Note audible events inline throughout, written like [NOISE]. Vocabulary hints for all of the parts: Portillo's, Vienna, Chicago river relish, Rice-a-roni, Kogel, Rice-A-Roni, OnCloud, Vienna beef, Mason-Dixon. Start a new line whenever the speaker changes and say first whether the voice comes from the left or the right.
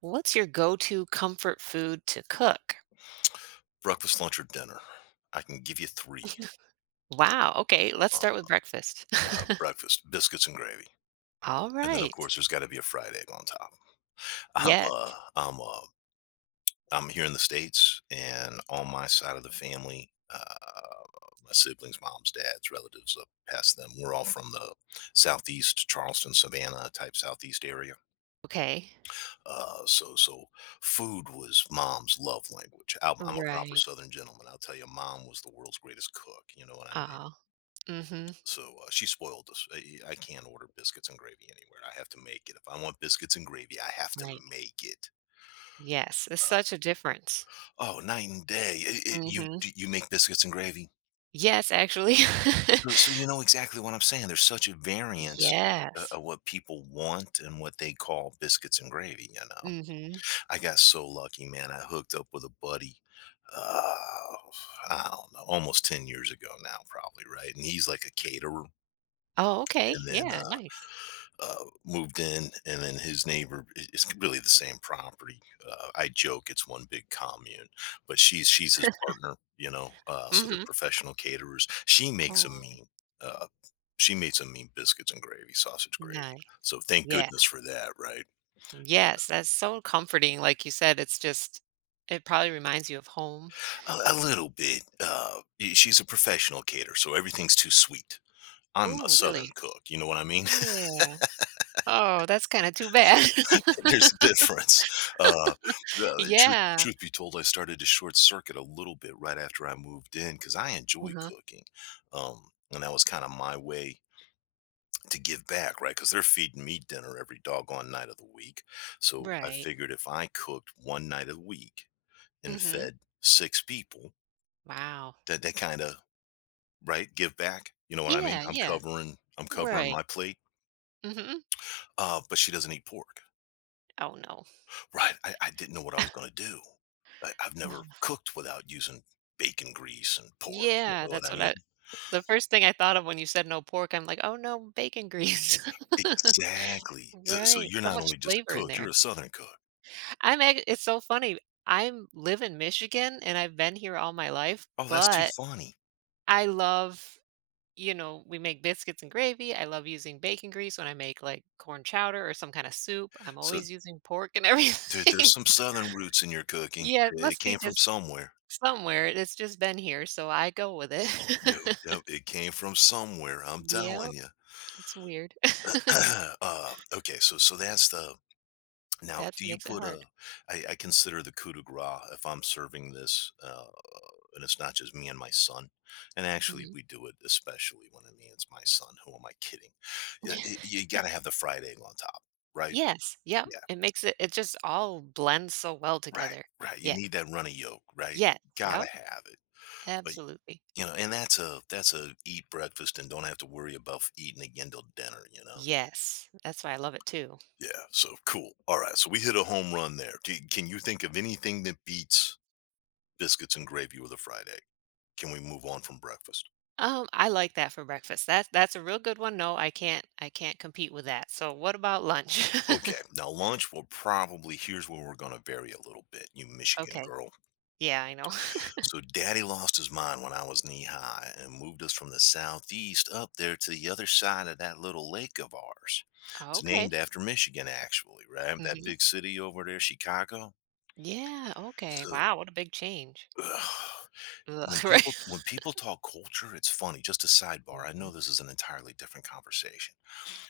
right: What's your go-to comfort food to cook?
left: Breakfast, lunch, or dinner. I can give you 3.
right: Wow, okay, let's
left: Uh,
right: start with breakfast. [LAUGHS]
left: Breakfast, biscuits and gravy,
right: All
left: and then, of
right: right.
left: course, there's gotta be a fried egg on top. [LAUGHS] I'm, uh
right: Yes.
left: I'm, uh I'm here in the States, and on my side of the family, my siblings, moms, dads, relatives, past them, we're all from the Southeast, Charleston, Savannah type Southeast area.
right: Okay.
left: So food was mom's love language. I'm a proper
right: Right.
left: Southern gentleman. I'll tell you, mom was the world's greatest cook, you know what I mean?
right: Aw. Mhm.
left: So she spoiled us. I can't order biscuits and gravy anywhere. I have to make it. If I want biscuits and gravy, I have to
right: Right.
left: make it.
right: Yes, it's such a difference.
left: Oh, night and day. You
right: Mhm.
left: do you make biscuits and gravy.
right: Yes, actually. [LAUGHS]
left: So you know exactly what I'm saying. There's such a variance
right: Yes.
left: of what people want and what they call biscuits and gravy. You know,
right: Mhm.
left: I got so lucky, man. I hooked up with a buddy. Uh, I don't know, almost 10 years ago now, probably right. And he's like a caterer,
right: Oh, okay.
left: and then
right: Yeah, nice.
left: moved in, and then his neighbor. It's really the same property. I joke it's one big commune, but she's his partner, you know. So they're
right: Mhm.
left: professional caterers. She makes a
right: Oh,
left: mean. Uh, she made some mean biscuits and gravy, sausage gravy.
right: nice.
left: So thank
right: Yeah.
left: goodness for that, right?
right: Yes, that's so comforting, like you said, it's just it probably reminds you of home.
left: A little bit. She's a professional caterer, so everything's too sweet. I'm a
right: Oh,
left: Southern
right: really?
left: cook. You know what I mean?
right: Yeah. Oh, that's kinda too bad.
left: [LAUGHS] There's a
right: [LAUGHS]
left: difference. Uh, well, truth
right: Yeah.
left: truth be told, I started to short circuit a little bit right after I moved in because I enjoy
right: Uh-huh.
left: cooking, and that was kind of my way to give back, right? Because they're feeding me dinner every doggone night of the week, so I
right: Right.
left: figured if I cooked one night of the week and
right: Mhm.
left: fed six people,
right: Wow.
left: that kind of right give back. You know what I mean?
right: Yeah,
left: I'm
right: yeah.
left: covering I'm covering
right: Right.
left: my plate,
right: Mhm.
left: but she doesn't eat pork.
right: Oh, no.
left: Right, I didn't know what I
right: Oh.
left: was gonna do. I've never
right: [LAUGHS]
left: cooked without using bacon grease and pork, you
right: Yeah,
left: know what
right: that's
left: I
right: what
left: mean?
right: I the first thing I thought of when you said no pork, I'm like, "Oh, no, bacon grease." [LAUGHS]
left: Exactly. So
right: Right,
left: you're
right: so
left: not
right: much
left: only just a
right: flavor in
left: cook,
right: there.
left: you're a Southern cook.
right: I'm ac It's so funny, I'm live in Michigan, and I've been here all my life,
left: Oh, that's too
right: but
left: funny.
right: I love you know, we make biscuits and gravy. I love using bacon grease when I make like corn chowder or some kind of soup. I'm
left: So
right: always using pork and
left: there's
right: everything.
left: some Southern roots in your
right: [LAUGHS]
left: cooking.
right: Yeah, it
left: It
right: must be
left: came from
right: just
left: somewhere.
right: somewhere. It's just been here, so I go with
left: Yep,
right: it.
left: yep,
right: [LAUGHS]
left: it came from somewhere, I'm
right: Yeah,
left: telling you.
right: it's weird. [LAUGHS]
left: [CLEARS THROAT] Okay, so that's the, now
right: That
left: do you
right: makes it
left: put
right: hard.
left: a, I consider the coup de grace if I'm serving this, and it's not just me and my son. And actually,
right: Hmm.
left: we do it especially when it means my son. Who am I kidding? Yeah,
right: [LAUGHS]
left: you got to have the fried egg on top, right?
right: Yes, yep.
left: Yeah,
right: It makes it, it just all blends so well
left: right,
right: together.
left: right. You
right: Yeah.
left: need that runny yolk, right?
right: Yes,
left: Gotta
right: yep.
left: have it. But
right: Absolutely.
left: you know, and that's a eat breakfast and don't have to worry about eating again till dinner. You know.
right: Yes. That's why I love it too.
left: Yeah. So cool. All right. So we hit a home run there. Can you think of anything that beats biscuits and gravy with a fried egg? Can we move on from breakfast?
right: I like that for breakfast. That's a real good one. No, I can't compete with that. So what about lunch?
left: Okay,
right: [LAUGHS]
left: now lunch will probably, here's where we're gonna vary a little bit, you Michigan
right: Okay.
left: girl.
right: Yeah, I know. [LAUGHS]
left: So daddy lost his mind when I was knee high and moved us from the southeast up there to the other side of that little lake of ours. It's
right: Okay.
left: named after Michigan, actually, right? That
right: Hmm.
left: big city over there, Chicago.
right: Yeah, okay.
left: So
right: Wow, what a big change.
left: ugh, when
right: Ugh, [LAUGHS]
left: people
right: right.
left: when people talk culture, it's funny. Just a sidebar. I
right: Hmm.
left: know this is an entirely different conversation.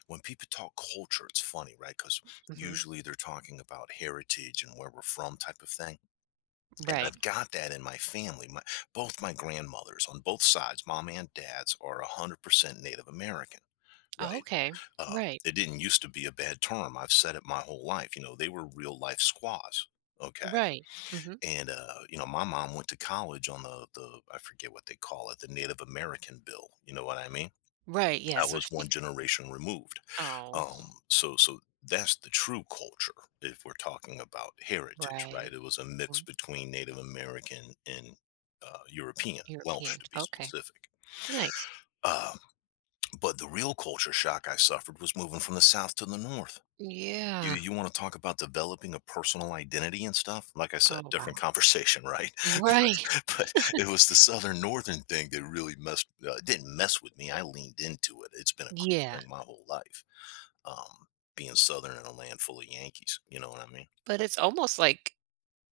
left: When people talk culture, it's funny, right? Because
right: Hmm.
left: usually they're talking about heritage and where we're from, type of thing. And
right: Right.
left: I've got that in my family. My both my grandmothers on both sides, mom and dad's, are 100% Native American.
right: Oh,
left: Right?
right: okay.
left: Uh,
right: Right.
left: it didn't used to be a bad term. I've said it my whole life. You know, they were real life squaws. Okay.
right: Right. Hmm.
left: And you know, my mom went to college on the I forget what they call it, the Native American bill. You know what I mean?
right: Right. Yeah.
left: I
right: So
left: was
right: she,
left: one generation removed,
right: oh,
left: so that's the true culture if we're talking about heritage, right?
right: right.
left: It was a mix
right: Mm,
left: between Native American and European, Welsh
right: European.
left: to be
right: Okay.
left: specific.
right: Nice.
left: Uh, but the real culture shock I suffered was moving from the south to the north. You
right: Yeah.
left: you want to talk about developing a personal identity and stuff? Like I said,
right: Oh,
left: different
right: wow.
left: conversation, right?
right: Right.
left: [LAUGHS] But it was the southern northern thing that really messed, didn't mess with me. I leaned into it. It's been a cool
right: Yeah.
left: thing my whole life, um, being Southern in a land full of Yankees. You know what I mean?
right: But it's almost like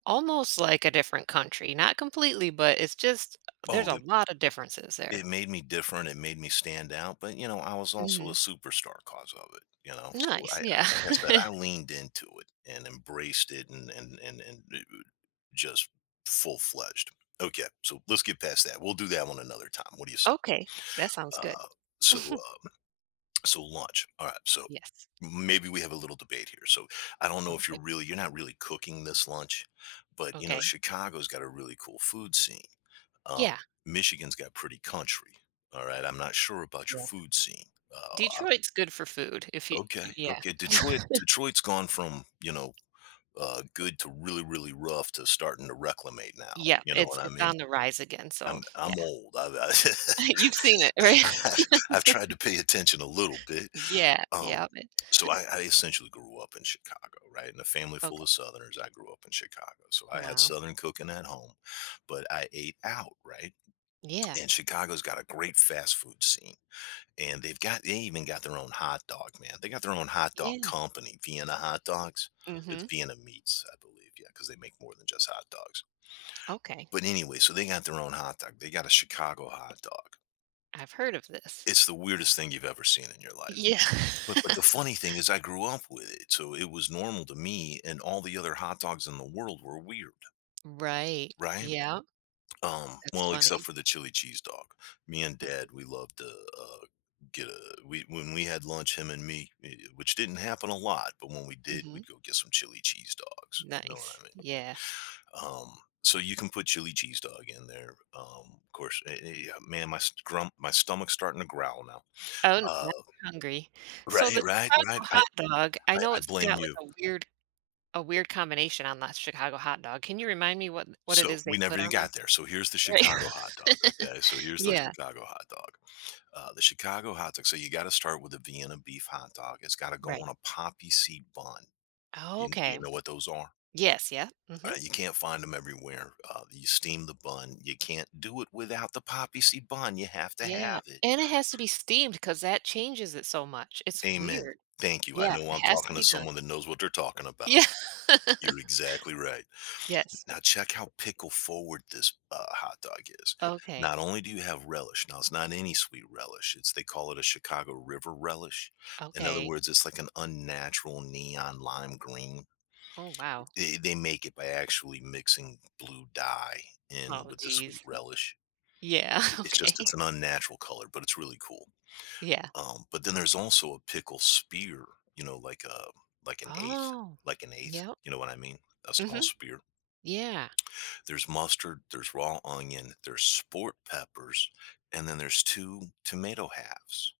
right: Almost like a different country, not completely, but it's just
left: Oh,
right: there's a lot of differences
left: it
right: there.
left: made me different. It made me stand out. But, you know, I was also a
right: Mhm.
left: superstar cause of it. You know, so
right: Nice, yeah.
left: like I said, I
right: [LAUGHS]
left: leaned into it and embraced it and just full fledged. Okay. So let's get past that. We'll do that one another time. What do you say?
right: Okay, that sounds good.
left: Uh, so,
right: [LAUGHS]
left: uh, So lunch. All right. So
right: Yes.
left: maybe we have a little debate here. So I don't know if you're
right: Alright,
left: really you're not really cooking this lunch, but you know
right: okay.
left: Chicago's got a really cool food scene. Uh,
right: Yeah,
left: Michigan's got pretty country. All right. I'm not sure about your
right: yeah.
left: food scene. Uh,
right: Detroit's good for food if you
left: okay.
right: yeah,
left: Okay. Detroit. Detroit's gone from you know good to really really rough to starting to reclimate now.
right: yeah,
left: You know
right: it's
left: what I
right: it's
left: mean?
right: on the rise again, so
left: I'm
right: yeah.
left: old.
right: [LAUGHS] You've seen it, right?
left: I,
right: [LAUGHS]
left: [LAUGHS] I've tried to pay attention a little bit.
right: Yeah,
left: Um,
right: yeah, it
left: so I essentially grew up in Chicago, right? In a family full
right: okay.
left: of Southerners, I grew up in Chicago. So I had
right: Wow.
left: Southern cooking at home, but I ate out, right?
right: Yeah,
left: And Chicago's got a great fast food scene. And they even got their own hot dog, man. They got their own hot dog
right: yeah.
left: company, Vienna hot dogs. It's
right: Mhm.
left: Vienna meats, I believe. Yeah, because they make more than just hot dogs.
right: Okay,
left: But anyway, so they got their own hot dog. They got a Chicago hot dog.
right: I've heard of this.
left: It's the weirdest thing you've ever seen in your life.
right: Yeah.
left: But the
right: [LAUGHS]
left: funny thing is I grew up with it, so it was normal to me, and all the other hot dogs in the world were weird,
right: Right,
left: right?
right: yeah, that's
left: Well, except
right: funny.
left: for the chili cheese dog. Me and Dad, we loved to get a we when we had lunch, him and me, eh, which didn't happen a lot, but when we did,
right: Mhm.
left: we'd go get some chili cheese dogs. You know what
right: Nice.
left: I mean?
right: Yeah.
left: Um, so you can put chili cheese dog in there. Of course, yeah, man, my stomach's starting to growl now.
right: Oh, no,
left: Uh,
right: now I'm hungry. So
left: right,
right: the
left: right, right.
right: Chicago
left: I,
right: hot dog, I know
left: I
right: it's
left: blame
right: got like
left: you.
right: a weird combination on that Chicago hot dog. Can you remind me what it
left: So,
right: is
left: we
right: they
left: never
right: put
left: even
right: on there?
left: got there. So, here's the
right: Right.
left: Chicago hot dog,
right: [LAUGHS]
left: okay? So, here's the
right: Yeah,
left: Chicago hot dog. The Chicago hot dog, so, you gotta start with a Vienna beef hot dog. It's gotta go
right: right.
left: on a poppy seed bun. Do you
right: Okay.
left: know what those are?
right: Yes, yeah. Mhm.
left: Alright, you can't find them everywhere. You steam the bun. You can't do it without the poppy seed bun. You have to
right: Yeah,
left: have it.
right: and it has to be steamed because that changes it so much. It's
left: Amen.
right: weird.
left: Thank you. I
right: Yeah,
left: know
right: it
left: I'm
right: has to
left: talking to
right: be done.
left: someone that knows what they're talking about.
right: Yeah. [LAUGHS]
left: You're exactly right.
right: Yes.
left: Now check how pickle forward this, hot dog is.
right: Okay.
left: Not only do you have relish, now it's not any sweet relish, it's, they call it a Chicago river relish. In other
right: Okay.
left: words, it's like an unnatural neon lime green.
right: Oh, wow.
left: They make it by actually mixing blue dye in
right: Oh,
left: with the sweet
right: geez.
left: relish.
right: Yeah,
left: It's
right: [LAUGHS] okay.
left: just it's an unnatural color, but it's really cool.
right: Yeah.
left: But then there's also a pickle spear, you know, like a, like an eighth,
right: Oh, yep.
left: you know what I mean? A small
right: Mhm.
left: spear.
right: Yeah.
left: There's mustard, there's raw onion, there's sport peppers, and then there's 2 tomato halves.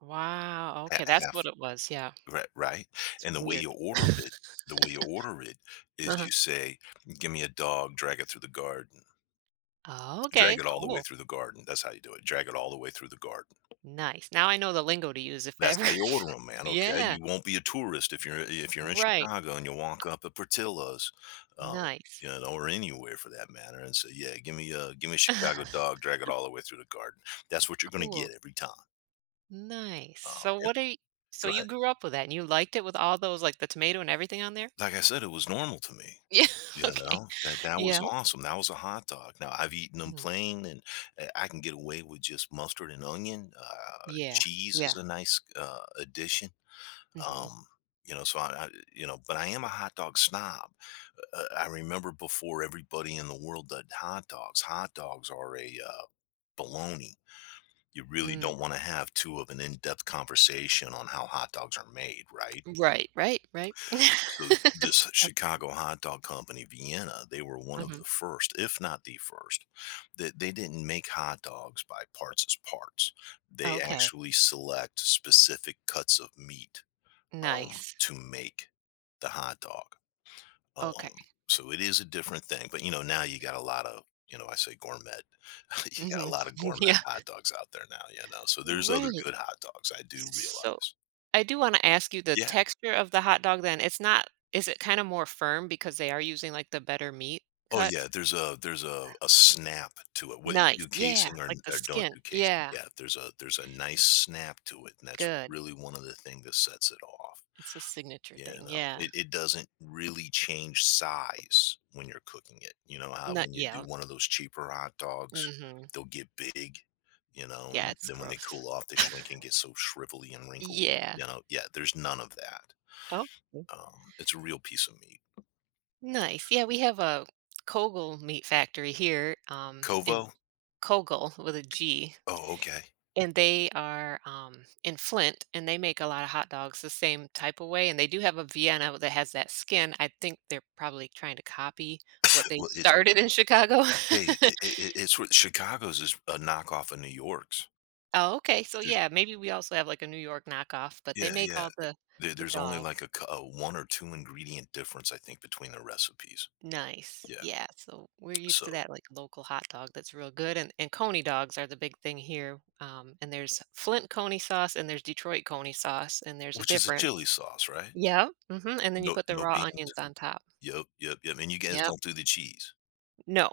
right: Wow,
left: At
right: okay, that's
left: half
right: what it was, yeah.
left: Right, right?
right: It's
left: And
right: weird. [LAUGHS]
left: the way you order it is
right: Uh-huh.
left: you say, "Give me a dog, drag it through the garden."
right: Oh,
left: Drag
right: okay,
left: it all the way
right: cool.
left: through the garden. That's how you do it. Drag it all the way through the garden.
right: Nice. Now I know the lingo to use if I
left: That's
right: ever
left: how you
right: [LAUGHS]
left: order them, man, okay?
right: Yeah,
left: You won't be a tourist if you're in
right: right.
left: Chicago and you walk up at Portillo's, um,
right: Nice.
left: you know, or anywhere for that matter and say, "Yeah, give me a Chicago
right: [LAUGHS]
left: dog, drag it all the way through the garden." That's what you're gonna get
right: Cool.
left: every time,
right: Nice.
left: and
right: So
left: Go
right: you
left: ahead.
right: grew up with that and you liked it with all those like, the tomato and everything on there?
left: Like I said, it was normal to me,
right: Yeah, [LAUGHS]
left: you
right: okay.
left: know? That was
right: Yeah.
left: awesome, that was a hot dog. Now, I've eaten them
right: Mm.
left: plain, and, I can get away with just mustard and onion,
right: Yeah,
left: cheese is
right: yeah.
left: a nice, addition.
right: Mhm.
left: Um, you know, so I, I, but I am a hot dog snob. I remember before everybody in the world did hot dogs. Hot dogs are a baloney. You really
right: Mm.
left: don't want to have too of an in-depth conversation on how hot dogs are made, right?
right: Right, right, right.
left: So
right: [LAUGHS]
left: this Chicago hot dog company, Vienna, they were one of
right: Mhm.
left: the first, if not the first, that they didn't make hot dogs by parts as parts. They
right: Okay,
left: actually select specific cuts of meat
right: nice.
left: to make the hot dog. Um,
right: Okay.
left: so it is a different thing, but you know, now you got a lot of, you know, I say gourmet. [LAUGHS] You got a
right: Mhm.
left: lot of
right: [LAUGHS]
left: gourmet
right: Yeah.
left: hot dogs out there now, you know. So there's other
right: Right.
left: good hot dogs. I do
right: So,
left: realize.
right: I do wanna ask you the
left: Yeah.
right: texture of the hot dog then, it's not is it kinda more firm because they are using, like, the better meat
left: Oh
right: cuts?
left: yeah. There's a snap to it. Whether you
right: Nice.
left: do
right: Yeah,
left: casing
right: like the
left: or don't
right: skin.
left: do casing.
right: Yeah,
left: Yeah. There's a nice snap to it, and that's
right: good.
left: really one of the things that sets it off.
right: It's a signature
left: Yeah,
right: thing,
left: no,
right: yeah.
left: it doesn't really change size when you're cooking it, you know, how
right: Not.
left: when you do
right: Yeah.
left: one of those cheaper hot dogs,
right: Mhm.
left: they'll get big, you know,
right: Yeah,
left: and
right: it's
left: then when they
right: gross.
left: cool off, they
right: [LAUGHS]
left: shrink and get so shrivelly and wrinkled,
right: Yeah.
left: you know? Yeah, there's none of that.
right: Oh,
left: It's a real piece of meat.
right: nice. Yeah, we have a Kogel meat factory here, in
left: Kovo?
right: Kogel with a G.
left: Oh, okay. [LAUGHS]
right: And they are, in Flint, and they make a lot of hot dogs the same type of way, and they do have a Vienna that has that skin. I think they're probably trying to copy what they
left: Well, it's
right: started in Chicago.
left: hey, it
right: [LAUGHS]
left: it it it's what Chicago's is a knockoff of New York's.
right: Oh, okay, so
left: There's
right: yeah, maybe we also have, like, a New York knockoff, but they
left: yeah,
right: make
left: yeah.
right: all the
left: There
right: the
left: there's only like
right: dogs.
left: a 1 or 2 ingredient difference, I think, between the recipes.
right: Nice.
left: Yeah,
right: Yeah, so we're used
left: so
right: to that, like, local hot dog that's real good, and coney dogs are the big thing here, and there's Flint coney sauce, and there's Detroit coney sauce, and there's a
left: Which is a chili
right: difference.
left: sauce, right?
right: Yep, mhm, and then you
left: No
right: put the
left: no
right: raw
left: beans?
right: onions on top.
left: Yep, yep, yep, and you guys
right: Yep.
left: don't do the cheese.
right: No.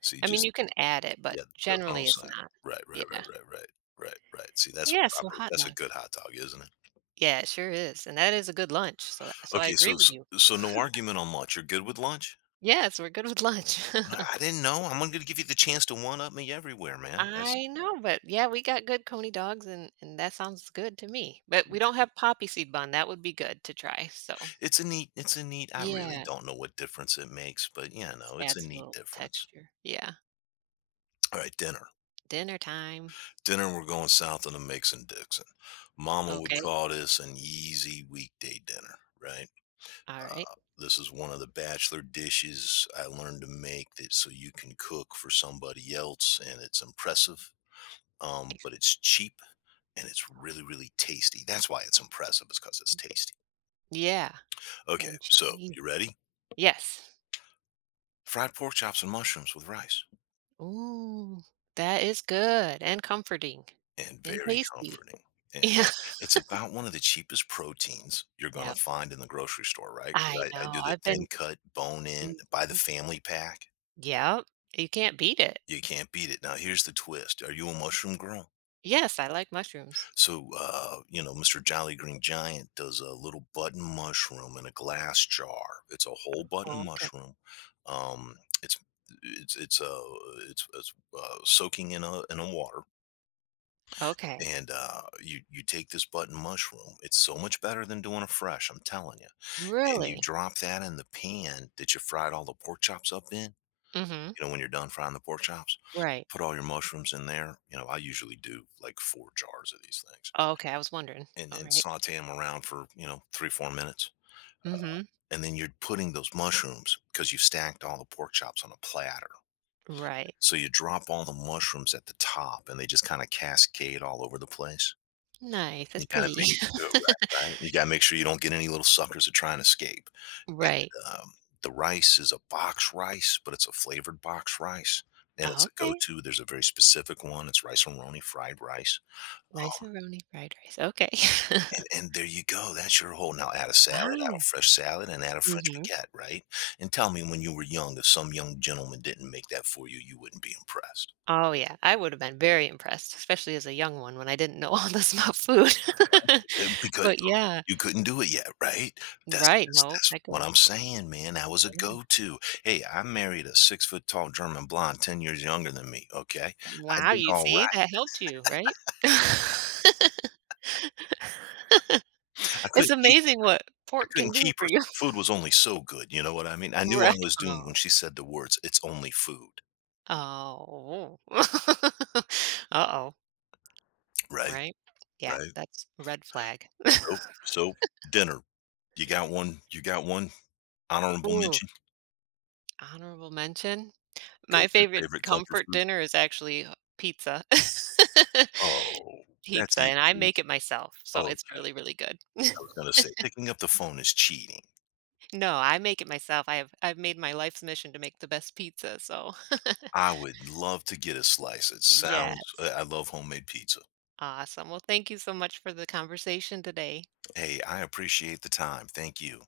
left: See,
right: I mean,
left: just
right: you can add it, but
left: yeah, that's what I'm
right: generally it's
left: saying.
right: not.
left: Right, right, right,
right: Yeah.
left: right, right, right, right. See, that's a
right: Yeah, so
left: proper
right: hot
left: that's a
right: dog.
left: good hot dog, isn't it?
right: Yeah, it sure is, and that is a good lunch, so I
left: Okay, so
right: agree with
left: s
right: you.
left: so no
right: [LAUGHS]
left: argument on lunch. You're good with lunch?
right: Yes, we're good with lunch. [LAUGHS]
left: I didn't know. I'm gonna give you the chance to one up me everywhere, man. That's
right: I know, but yeah, we got good coney dogs and that sounds good to me, but we don't have poppy seed bun, that would be good to try, so.
left: It's a neat I really
right: Yeah,
left: don't know what difference it makes, but, you
right: just
left: know, it's a
right: adds a
left: neat
right: little
left: difference.
right: texture. Yeah.
left: Alright, dinner.
right: Dinner time.
left: Dinner, we're going south on the Mix and Dixon. Mama would
right: Okay.
left: call this an easy weekday dinner, right?
right: Alright.
left: This is one of the bachelor dishes I learned to make that so you can cook for somebody else, and it's impressive, but it's cheap and it's really, really tasty. That's why it's impressive, is because it's tasty.
right: Yeah,
left: Okay,
right: and
left: so
right: chicken
left: you ready?
right: yes.
left: Fried pork chops and mushrooms with rice.
right: Ooh, that is good and comforting
left: And
right: and
left: very
right: tasty. [LAUGHS]
left: comforting. And
right: Yeah.
left: it's about one of the cheapest proteins you're gonna
right: Yeah.
left: find in the grocery store, right?
right: I
left: 'Cause I
right: know.
left: do the
right: I've
left: thin
right: been
left: cut, bone in,
right: mhm.
left: buy the family pack.
right: Yep. You can't beat it.
left: You can't beat it. Now here's the twist. Are you a mushroom girl?
right: Yes, I like mushrooms.
left: So, you know, Mr. Jolly Green Giant does a little button mushroom in a glass jar. It's a whole
right: Oh,
left: button
right: okay.
left: mushroom. Um, it's it's it's, uh, it's soaking in a water.
right: Okay.
left: And you take this button mushroom. It's so much better than doing it fresh. I'm telling you. And you
right: Really?
left: drop that in the pan that you fried all the pork chops up in.
right: Mhm.
left: You know, when you're done frying the pork chops,
right: Right.
left: put all your mushrooms in there. You know, I usually do like four jars of these things,
right: Okay, I was wondering.
left: and
right: Alright.
left: saute them around for you know 3 or 4 minutes.
right: Mhm.
left: And then you're putting those mushrooms because you've stacked all the pork chops on a platter.
right: Right.
left: So you drop all the mushrooms at the top, and they just kind of cascade all over the place.
right: Nice. That's
left: You gotta
right: pretty.
left: make Do
right: [LAUGHS]
left: it right, right? You gotta make sure you don't get any little suckers that try and escape.
right: Right.
left: And, the rice is a box rice, but it's a flavored box rice, and it's
right: Oh,
left: a
right: okay.
left: go-to. There's a very specific one. It's rice and roni fried rice. Um,
right: Rice-a-roni fried rice. Okay. [LAUGHS]
left: and there you go. That's your whole Now add a salad, add a
right: Wow.
left: fresh salad, and add a French
right: Mhm.
left: baguette, right? And tell me when you were young, if some young gentleman didn't make that for you, you wouldn't be impressed.
right: Oh, yeah. I would have been very impressed, especially as a young one when I didn't know [LAUGHS] all this about food. [LAUGHS]
left: Because
right: But yeah.
left: You couldn't do it yet, right? That's
right: Right,
left: that's
right: no,
left: that's
right: I
left: what
right: couldn't.
left: I'm saying, man. That was a
right: Yeah.
left: go-to. Hey, I married a six-foot-tall German blonde 10 years younger than me, okay? I
right: Wow,
left: did
right: you
left: all right.
right: see? That helped you, right? [LAUGHS]
left: I
right: It's
left: couldn't keep
right: amazing what
left: I
right: pork can
left: couldn't
right: do
left: keep
right: for
left: her,
right: you.
left: so the
right: [LAUGHS]
left: food was only so good, you know what I mean? I knew I
right: Right.
left: was doomed
right: Oh.
left: when she said the words, "It's only food."
right: Oh. [LAUGHS] Uh-oh,
left: Right,
right: right? Yeah,
left: right.
right: that's a red flag. [LAUGHS]
left: So so dinner. You got one honorable
right: Ooh,
left: mention?
right: honorable mention? My
left: Go-to
right: favorite
left: favorite comfort
right: comfort
left: food?
right: dinner is actually pizza. [LAUGHS]
left: Oh, that's
right: Pizza, and I
left: even
right: make it
left: easy.
right: myself, so it's
left: Okay.
right: really, really good. [LAUGHS]
left: I was gonna say picking up the phone is cheating.
right: No, I make it myself. I've made my life's mission to make the best pizza, so. [LAUGHS]
left: I would love to get a slice. It
right: Yeah,
left: sounds I love homemade pizza.
right: awesome. Well, thank you so much for the conversation today.
left: Hey, I appreciate the time. Thank you.